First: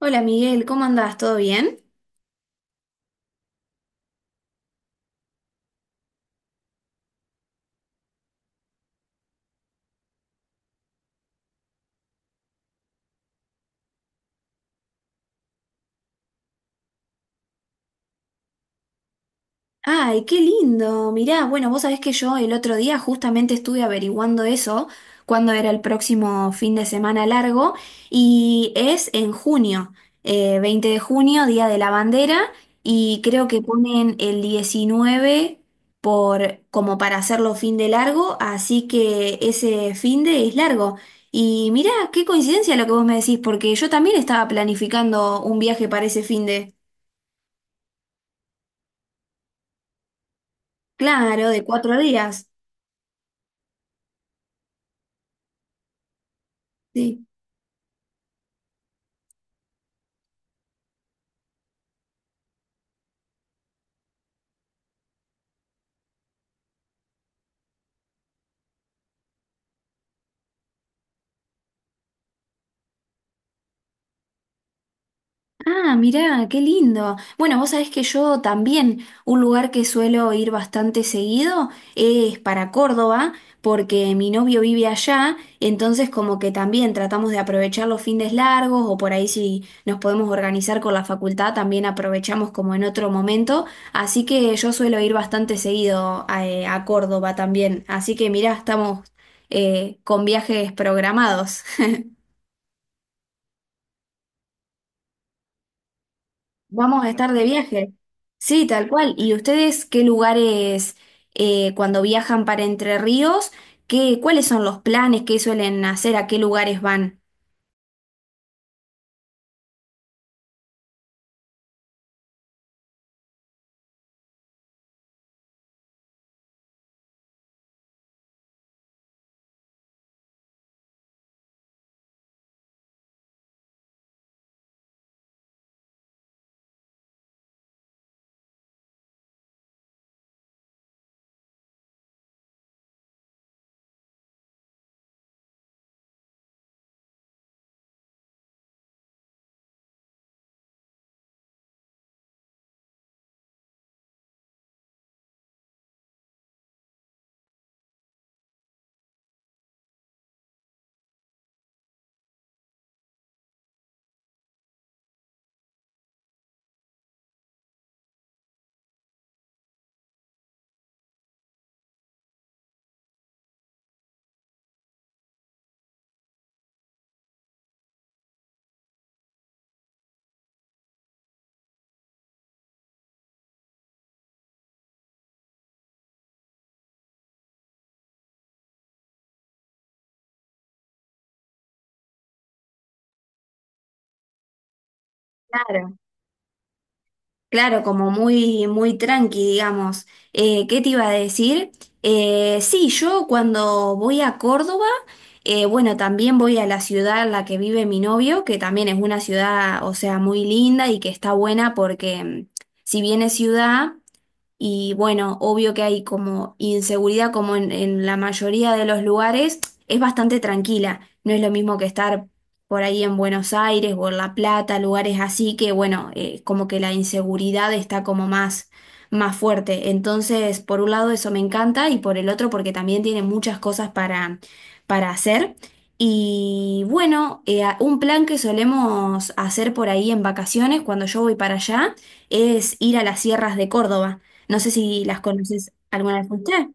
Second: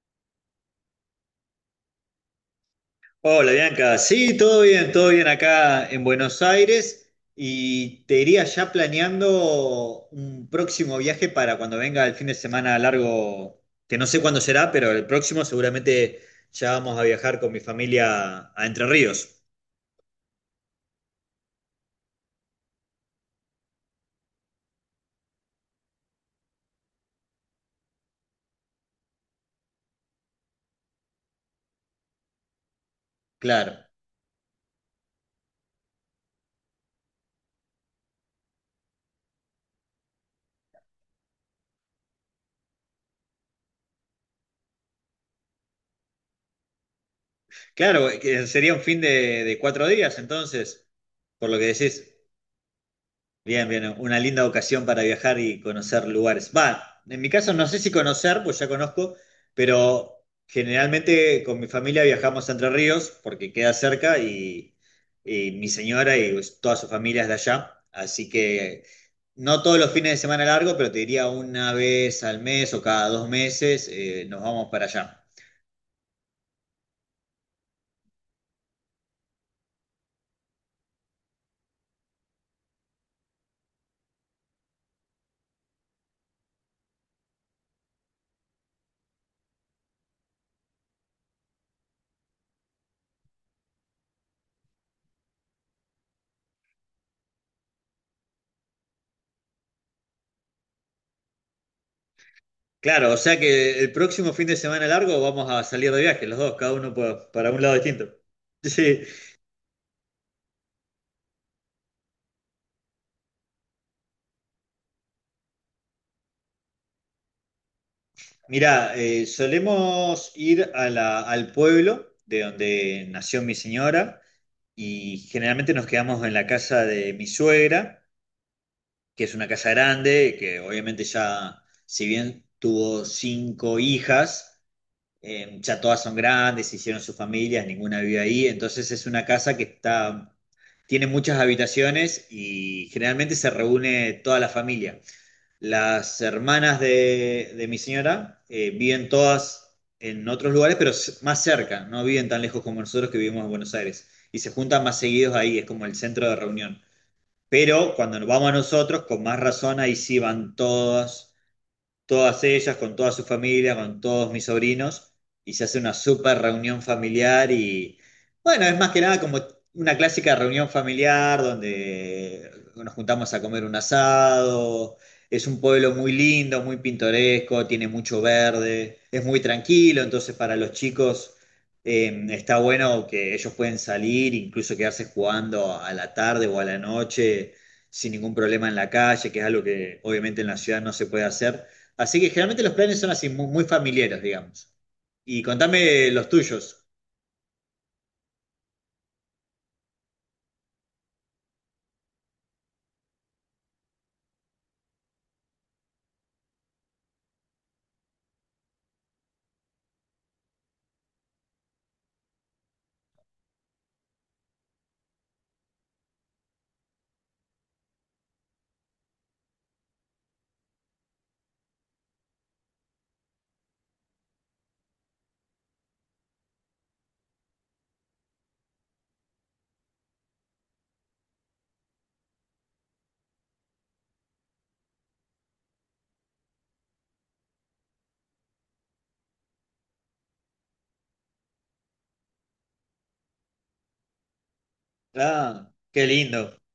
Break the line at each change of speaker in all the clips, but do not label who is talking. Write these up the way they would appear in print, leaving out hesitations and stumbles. Hola Miguel, ¿cómo andás? ¿Todo bien?
Hola Bianca, sí, todo bien acá en Buenos Aires y te iría ya planeando un próximo viaje para cuando venga el fin de semana largo, que no sé cuándo será, pero el próximo seguramente ya vamos a viajar con mi familia a Entre Ríos.
Ay, qué lindo. Mirá, bueno, vos sabés que yo el otro día justamente estuve averiguando eso, cuándo era el próximo fin de semana largo, y es en junio, 20 de junio, Día de la Bandera, y creo que
Claro,
ponen el 19 como para hacerlo fin de largo, así que ese fin de es largo. Y mirá, qué coincidencia lo que vos me decís, porque yo también estaba planificando un viaje para ese fin de...
claro, que sería un fin de 4 días entonces,
Claro,
por lo
de
que
cuatro
decís.
días.
Bien, bien, una linda ocasión para viajar y conocer lugares. Va, en
Sí.
mi caso no sé si conocer, pues ya conozco, pero generalmente con mi familia viajamos a Entre Ríos porque queda cerca y mi señora y pues, toda su familia es de allá. Así que no todos los fines de semana largo, pero te diría una vez al mes o cada 2 meses nos vamos para allá.
Ah, mirá, qué lindo. Bueno, vos sabés que yo también, un lugar que suelo ir bastante seguido es para Córdoba, porque mi novio vive allá, entonces como que también tratamos de aprovechar los fines largos o por ahí si nos podemos organizar con la facultad, también aprovechamos como en otro momento. Así que yo suelo ir bastante seguido a Córdoba también. Así que mirá, estamos con viajes programados.
Claro, o sea que el próximo fin de semana largo vamos a salir de viaje, los dos, cada uno
Vamos a estar de
para un lado
viaje.
distinto.
Sí, tal
Sí.
cual. ¿Y ustedes qué lugares cuando viajan para Entre Ríos, cuáles son los planes que suelen hacer, a qué lugares van?
Mirá, solemos ir a al pueblo de donde nació mi señora y generalmente nos quedamos en la casa de mi suegra, que es una casa grande, que obviamente ya, si bien tuvo cinco hijas, ya todas son grandes, hicieron sus familias, ninguna vive ahí, entonces es una casa que está, tiene muchas habitaciones y generalmente se reúne toda la familia. Las hermanas de mi señora viven todas en otros lugares, pero más cerca, no viven tan lejos como nosotros que vivimos en Buenos Aires. Y se juntan más seguidos ahí, es como el centro de reunión. Pero cuando nos vamos a nosotros, con más razón, ahí sí van todas todas ellas, con toda su familia, con todos mis sobrinos, y se hace una super reunión familiar y bueno, es más que nada como una clásica reunión familiar donde nos juntamos a comer un asado, es un pueblo muy lindo, muy pintoresco, tiene mucho verde, es muy tranquilo, entonces para los chicos está bueno que ellos pueden salir, incluso quedarse jugando a la tarde o a la noche sin ningún problema en la calle, que es algo que obviamente en la ciudad no se puede hacer. Así que generalmente los planes son así, muy, muy familiares, digamos. Y
Claro.
contame los tuyos.
Claro, como muy, muy tranqui, digamos. ¿Qué te iba a decir? Sí, yo cuando voy a Córdoba, bueno, también voy a la ciudad en la que vive mi novio, que también es una ciudad, o sea, muy linda y que está buena porque si bien es ciudad. Y bueno, obvio que hay como inseguridad, como en la mayoría de los lugares, es bastante tranquila. No es lo mismo que estar por ahí en Buenos Aires o en La Plata, lugares así que, bueno, como que la inseguridad está como más, más fuerte. Entonces, por un lado eso me encanta y por el otro porque también tiene muchas cosas para hacer. Y bueno, un plan que solemos hacer por ahí en vacaciones cuando yo voy para allá es ir a las sierras de Córdoba. No sé si las
Ah,
conoces
qué
alguna vez
lindo.
usted.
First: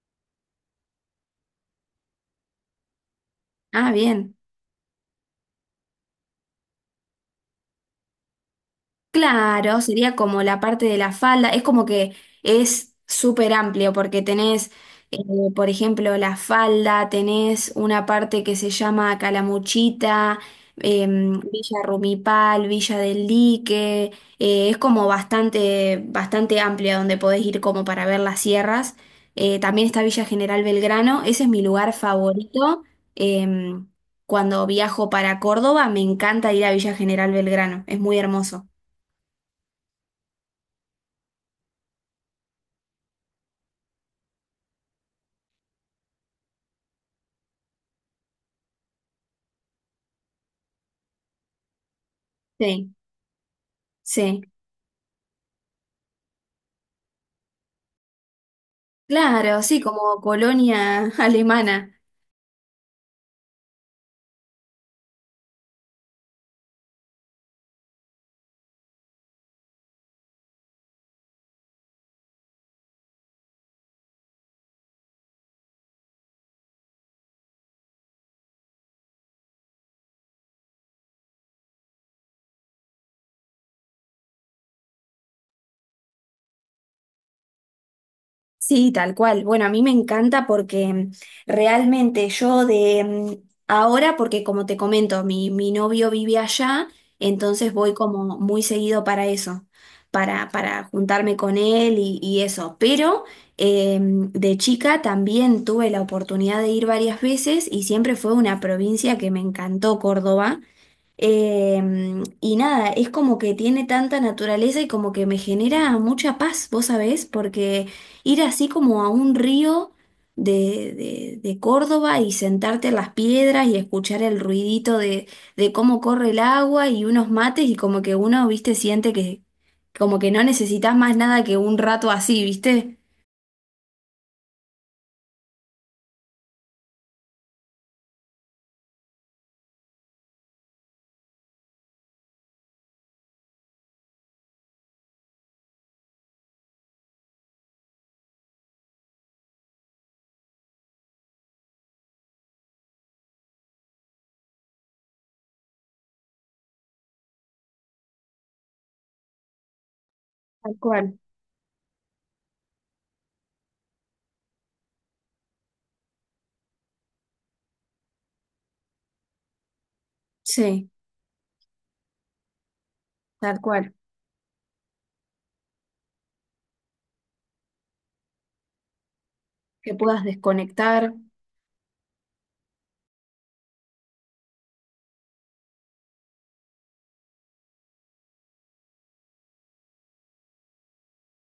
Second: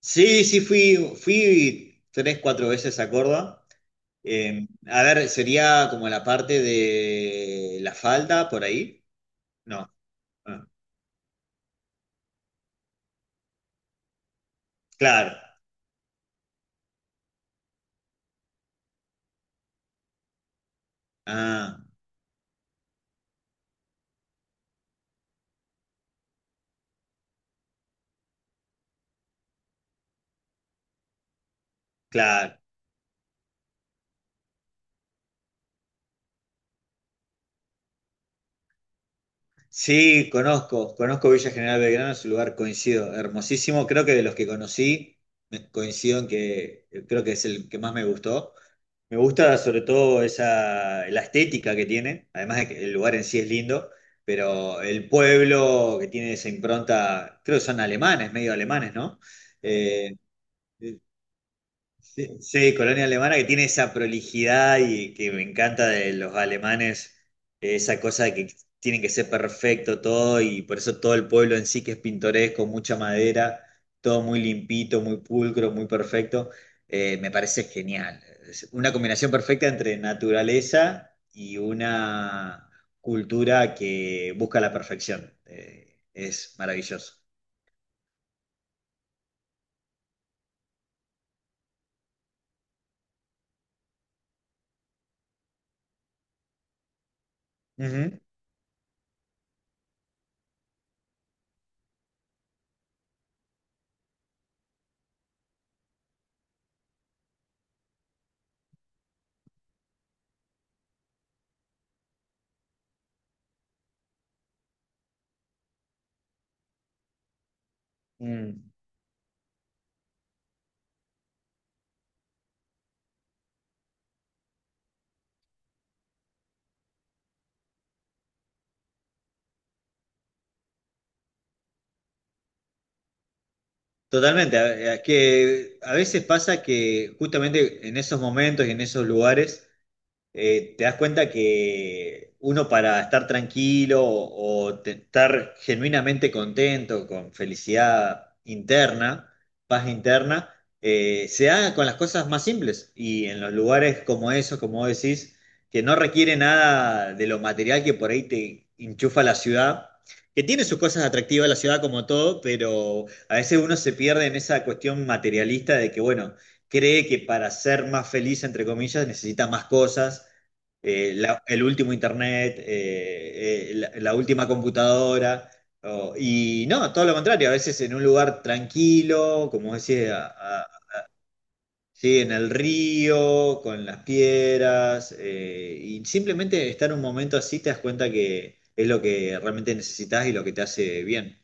Sí, sí, fui tres, cuatro veces a Córdoba.
Ah, bien.
A ver, sería como la parte de la falda por ahí.
Claro,
No,
sería como la
ah,
parte de la falda, es como que es súper amplio porque tenés, eh,
claro.
por ejemplo, la falda, tenés una parte que se llama Calamuchita,
Ah,
Villa Rumipal, Villa del Lique, es como bastante, bastante amplia donde podés ir como para ver las sierras. También está Villa General Belgrano, ese es mi lugar
claro.
favorito. em, cuando viajo para Córdoba, me encanta ir a Villa General Belgrano, es muy hermoso.
Sí, conozco Villa General Belgrano, es un lugar coincido, hermosísimo. Creo que de los que conocí, coincido en que creo que es el que más me gustó. Me gusta sobre todo esa, la estética que tiene, además de que
Sí,
el lugar en sí es lindo,
sí,
pero el pueblo que tiene esa impronta, creo que son alemanes, medio alemanes, ¿no?
claro, sí,
Eh,
como colonia alemana.
Sí, sí, colonia alemana que tiene esa prolijidad y que me encanta de los alemanes, esa cosa de que tienen que ser perfecto todo y por eso todo el pueblo en sí que es pintoresco, mucha madera, todo muy limpito, muy pulcro, muy perfecto, me parece genial. Es una combinación perfecta entre naturaleza y una cultura que busca la perfección. Es maravilloso.
Sí, tal cual. Bueno, a mí me encanta porque realmente yo de ahora, porque como te comento, mi novio vive allá, entonces voy
Ujú.
como muy seguido para eso, para juntarme con él y eso. Pero de chica también tuve la oportunidad de ir varias veces y siempre fue una provincia que me encantó, Córdoba. Y nada, es como que tiene tanta naturaleza y como que me genera mucha paz, vos sabés, porque ir
Mm.
así como a un río de, de Córdoba y sentarte en las piedras y escuchar el ruidito de cómo corre el agua y unos mates y como que uno, viste, siente que como que no necesitas más nada que un rato así, ¿viste?
Totalmente, a que a veces pasa que justamente en esos momentos y en esos lugares te das cuenta que uno para estar tranquilo o estar genuinamente contento, con felicidad interna, paz interna, se haga con las cosas más simples y en los lugares como esos, como vos decís, que no requiere nada de lo material que por ahí te enchufa la ciudad, que tiene
Tal
sus cosas
cual.
atractivas la ciudad como todo, pero a veces uno se pierde en esa cuestión materialista de que, bueno, cree que para ser más feliz, entre comillas, necesita más cosas.
Sí,
El último internet,
tal
eh, eh, la,
cual.
la última computadora. Y no, todo lo contrario, a veces en un lugar tranquilo, como
Que
decía,
puedas desconectar.
sí, en el río, con las piedras, y simplemente estar un momento así te das cuenta que es lo que realmente necesitas y lo que te hace bien.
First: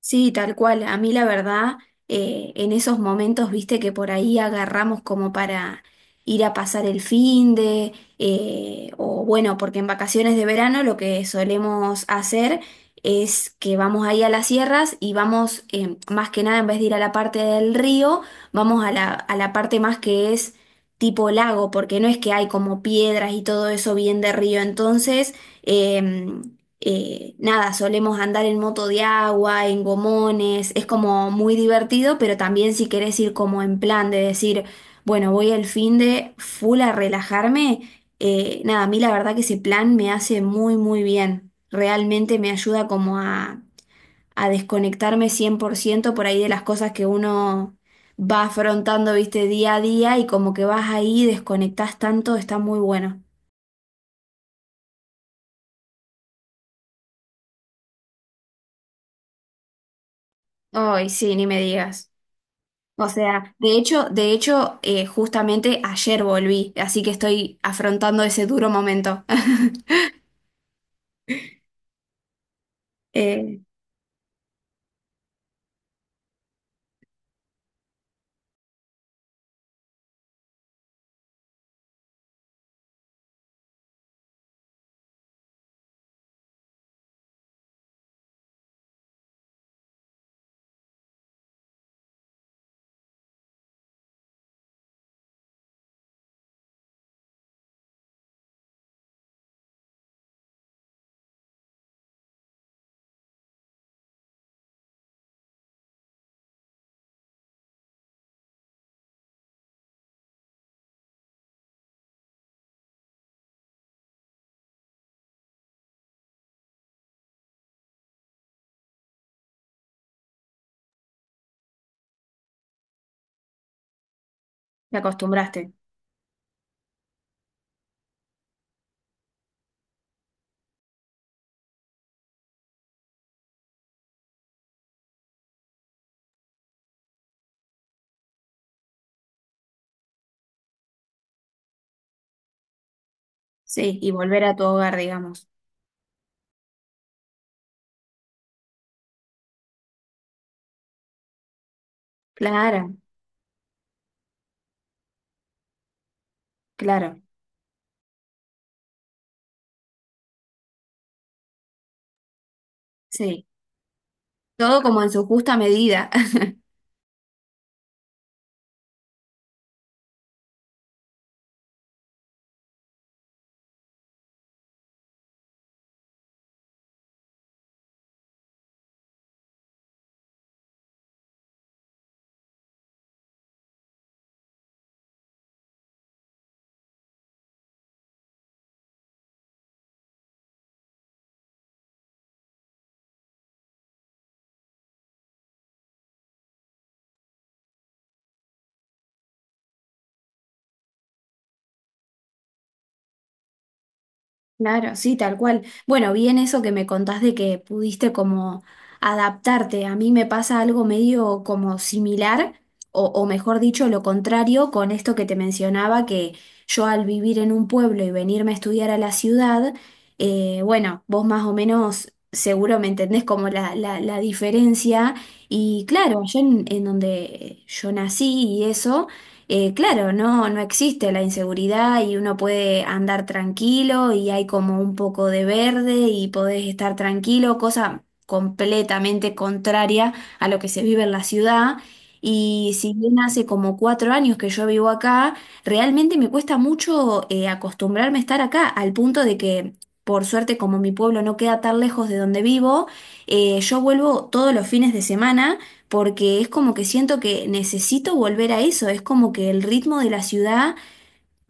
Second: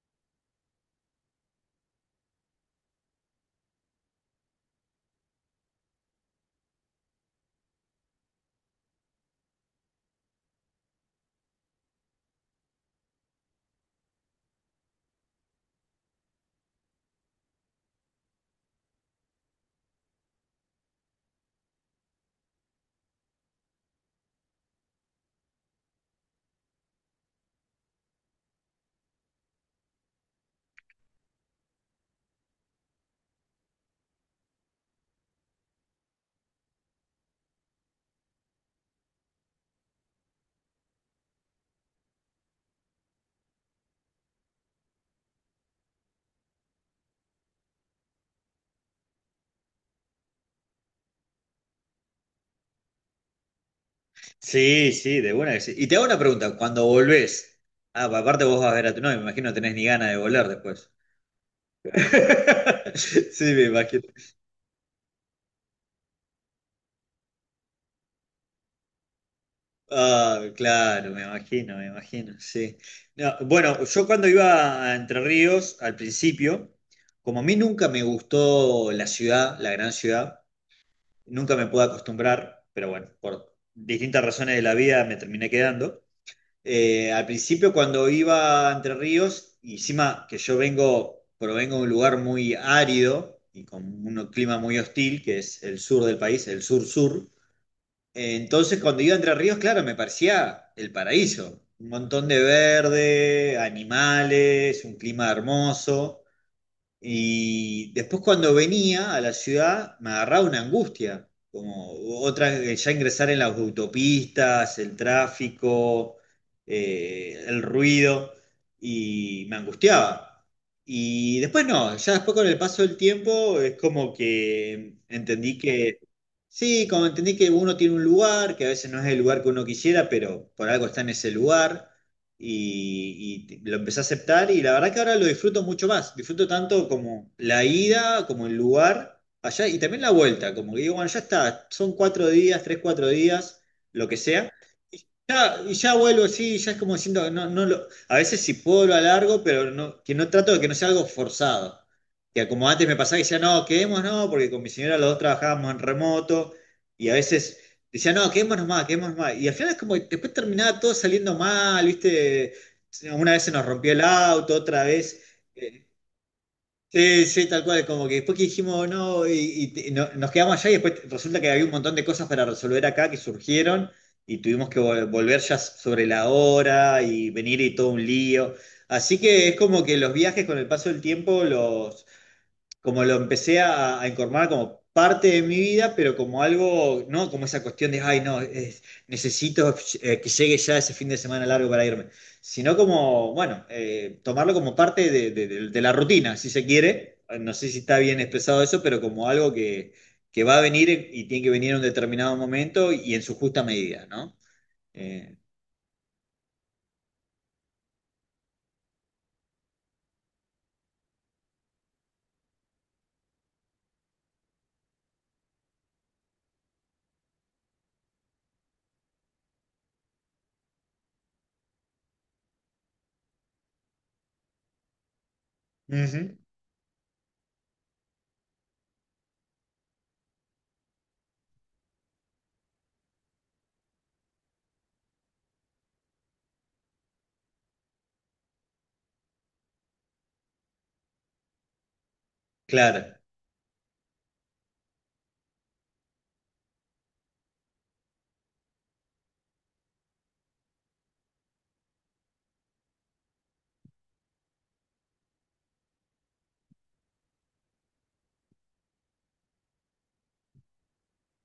Sí, tal cual. A mí la verdad, en esos momentos, viste que por ahí agarramos como para ir a pasar el fin de, o bueno, porque en vacaciones de verano lo que solemos hacer es que vamos ahí a las sierras y vamos, más que nada, en vez de ir a la parte del río, vamos a la parte más que es tipo lago, porque no es que hay como piedras y todo eso bien de río. Entonces, em, nada, solemos andar en moto de agua, en gomones, es como muy divertido, pero también si querés ir como en plan de decir, bueno, voy el fin de full a relajarme, nada, a mí la verdad que ese plan me hace muy, muy bien, realmente me ayuda como a desconectarme 100% por ciento por ahí de las cosas que uno... va afrontando, viste, día a día y como que vas ahí, desconectás tanto, está muy bueno.
Sí, sí, de buena que sí. Y te hago una pregunta, cuando volvés, aparte vos vas a ver a tu novia, me imagino no tenés ni ganas de volver después.
Ay, sí, ni me digas. O
Sí,
sea,
me
de
imagino.
hecho, de hecho, justamente ayer volví, así que estoy afrontando ese duro momento.
Ah, claro, me imagino, sí. No,
Eh,
bueno, yo cuando iba a Entre Ríos, al principio, como a mí nunca me gustó la ciudad, la gran ciudad, nunca me pude acostumbrar, pero bueno, por distintas razones de la vida me terminé quedando. Al principio cuando iba a Entre Ríos, y encima que yo vengo, provengo de un lugar muy árido y con un clima muy hostil, que es el sur del país, el sur-sur, entonces cuando iba a Entre Ríos, claro, me parecía el paraíso, un montón de verde, animales, un clima hermoso. Y después cuando venía a la ciudad me agarraba una angustia, como otra, ya ingresar en las autopistas, el tráfico, el ruido, y me angustiaba. Y después no, ya después con el paso del tiempo es como que
te
entendí
acostumbraste,
que, sí, como entendí que uno tiene un lugar, que a veces no es el lugar que uno quisiera, pero por algo está en ese lugar y lo empecé a aceptar y la verdad que ahora lo disfruto mucho más. Disfruto tanto como la ida, como el lugar allá y también la vuelta, como que digo, bueno, ya está, son 4 días, tres, 4 días,
sí,
lo
y
que
volver
sea.
a tu hogar, digamos.
Y ya vuelvo, así ya es como diciendo que no, no lo, a veces si puedo lo alargo, pero no, que no trato de que no sea algo forzado. Que como antes
Claro,
me pasaba que decía, no, quedemos, no, porque con mi señora los dos trabajábamos en remoto y a
claro,
veces decía, no, quedémonos más, quedémonos más. Y al final es como que después terminaba todo saliendo mal, ¿viste? Una vez
sí.
se nos rompió el auto,
Todo
otra
como en su
vez.
justa medida.
Sí, sí, tal cual. Como que después que dijimos, no, nos quedamos allá y después resulta que había un montón de cosas para resolver acá que surgieron y tuvimos que volver ya sobre la hora y venir y todo un lío. Así que es como que los viajes con el paso del tiempo los como lo empecé a incorporar como parte de mi vida, pero como algo, no como esa cuestión de, ay, no, necesito que llegue ya ese fin de semana largo para irme, sino como, bueno, tomarlo como parte de, de la rutina, si se quiere. No sé si está bien expresado eso, pero como algo que va a venir y tiene que venir en un determinado momento y en su justa medida, ¿no?
Claro, sí, tal
Eh,
cual. Bueno, bien eso que me contás de que pudiste como adaptarte. A mí me pasa algo medio como similar, o mejor dicho, lo contrario, con esto que te mencionaba, que yo al vivir en un pueblo y venirme a estudiar a la ciudad, bueno, vos más o menos seguro me entendés como la diferencia. Y claro, yo
Ujú,
en donde yo nací y eso claro, no existe la inseguridad y uno puede andar tranquilo y hay como un poco de verde y podés estar tranquilo, cosa completamente contraria a lo que se vive en la ciudad. Y si bien
claro.
hace como 4 años que yo vivo acá, realmente me cuesta mucho acostumbrarme a estar acá, al punto de que, por suerte, como mi pueblo no queda tan lejos de donde vivo, yo vuelvo todos los fines de semana porque es como que siento que necesito volver a eso, es como que el ritmo de la ciudad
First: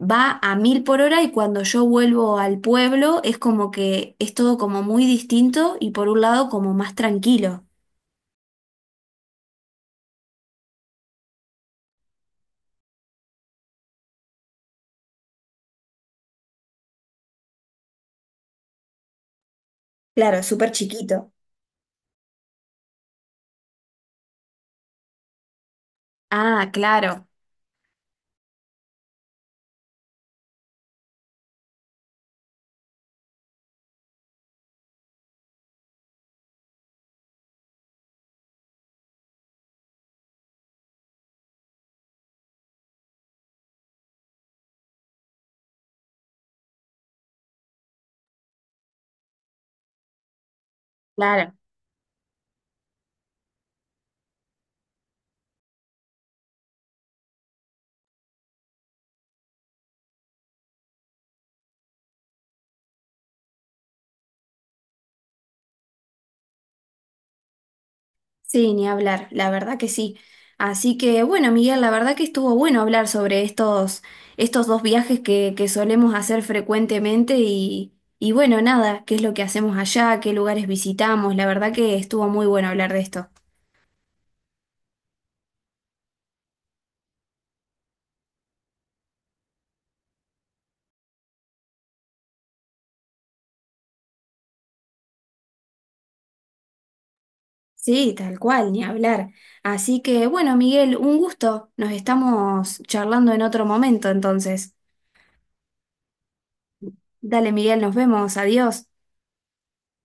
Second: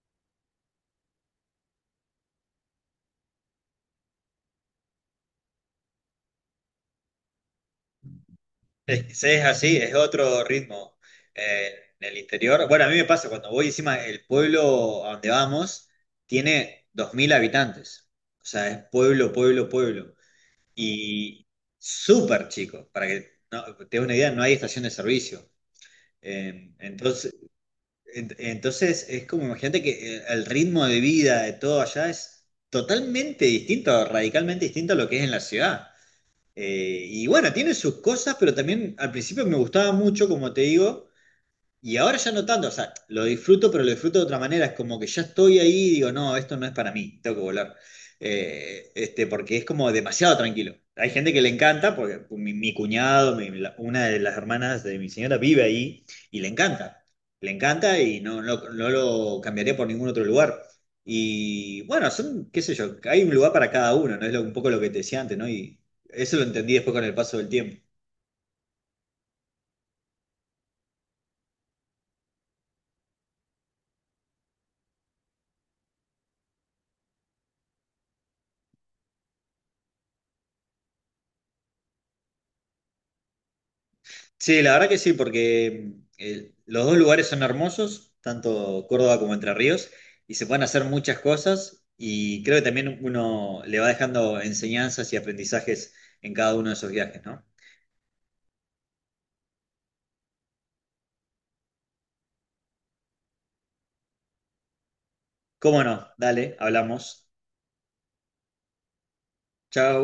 va a mil por hora y cuando yo vuelvo al pueblo es como que es todo como muy distinto y por un lado como más tranquilo.
Es, sí, es así, es otro ritmo eh, en el interior. Bueno, a mí me pasa cuando voy encima, el pueblo a donde vamos tiene 2.000 habitantes. O sea, es pueblo, pueblo, pueblo.
Claro, súper chiquito.
Y súper chico, para que no, te des una idea, no hay estación de servicio.
Ah,
Eh,
claro,
entonces, entonces, es como, imagínate que el ritmo de vida de todo allá es totalmente distinto, radicalmente distinto a lo que es en la ciudad. Y bueno, tiene sus cosas, pero también al principio me gustaba mucho, como te digo, y ahora ya no tanto, o sea, lo disfruto, pero lo disfruto de otra manera. Es como que ya estoy ahí y digo, no, esto no es para mí, tengo que volar. Este, porque es como demasiado tranquilo. Hay gente que le
claro.
encanta, porque mi cuñado, una de las hermanas de mi señora vive ahí y le encanta. Le encanta y no, no, no lo cambiaría por ningún otro lugar. Y bueno, son, qué sé yo, hay un lugar para cada uno, ¿no? Es un poco lo que te decía antes, ¿no? Y eso lo entendí después con el paso del tiempo.
Sí, ni hablar, la verdad que sí. Así que bueno, Miguel, la verdad que estuvo bueno hablar sobre estos dos viajes que solemos hacer frecuentemente y bueno, nada, qué es lo que hacemos allá, qué lugares visitamos, la verdad que estuvo muy bueno hablar de esto.
Sí, la verdad que sí, porque los dos lugares son hermosos, tanto Córdoba como Entre Ríos, y se pueden hacer muchas cosas, y creo que también uno le va dejando enseñanzas y aprendizajes en cada uno de esos viajes, ¿no?
Sí, tal cual, ni hablar. Así que bueno, Miguel, un gusto. Nos estamos charlando en otro momento, entonces.
¿Cómo no? Dale, hablamos.
Dale, Miguel, nos vemos, adiós.
Chao.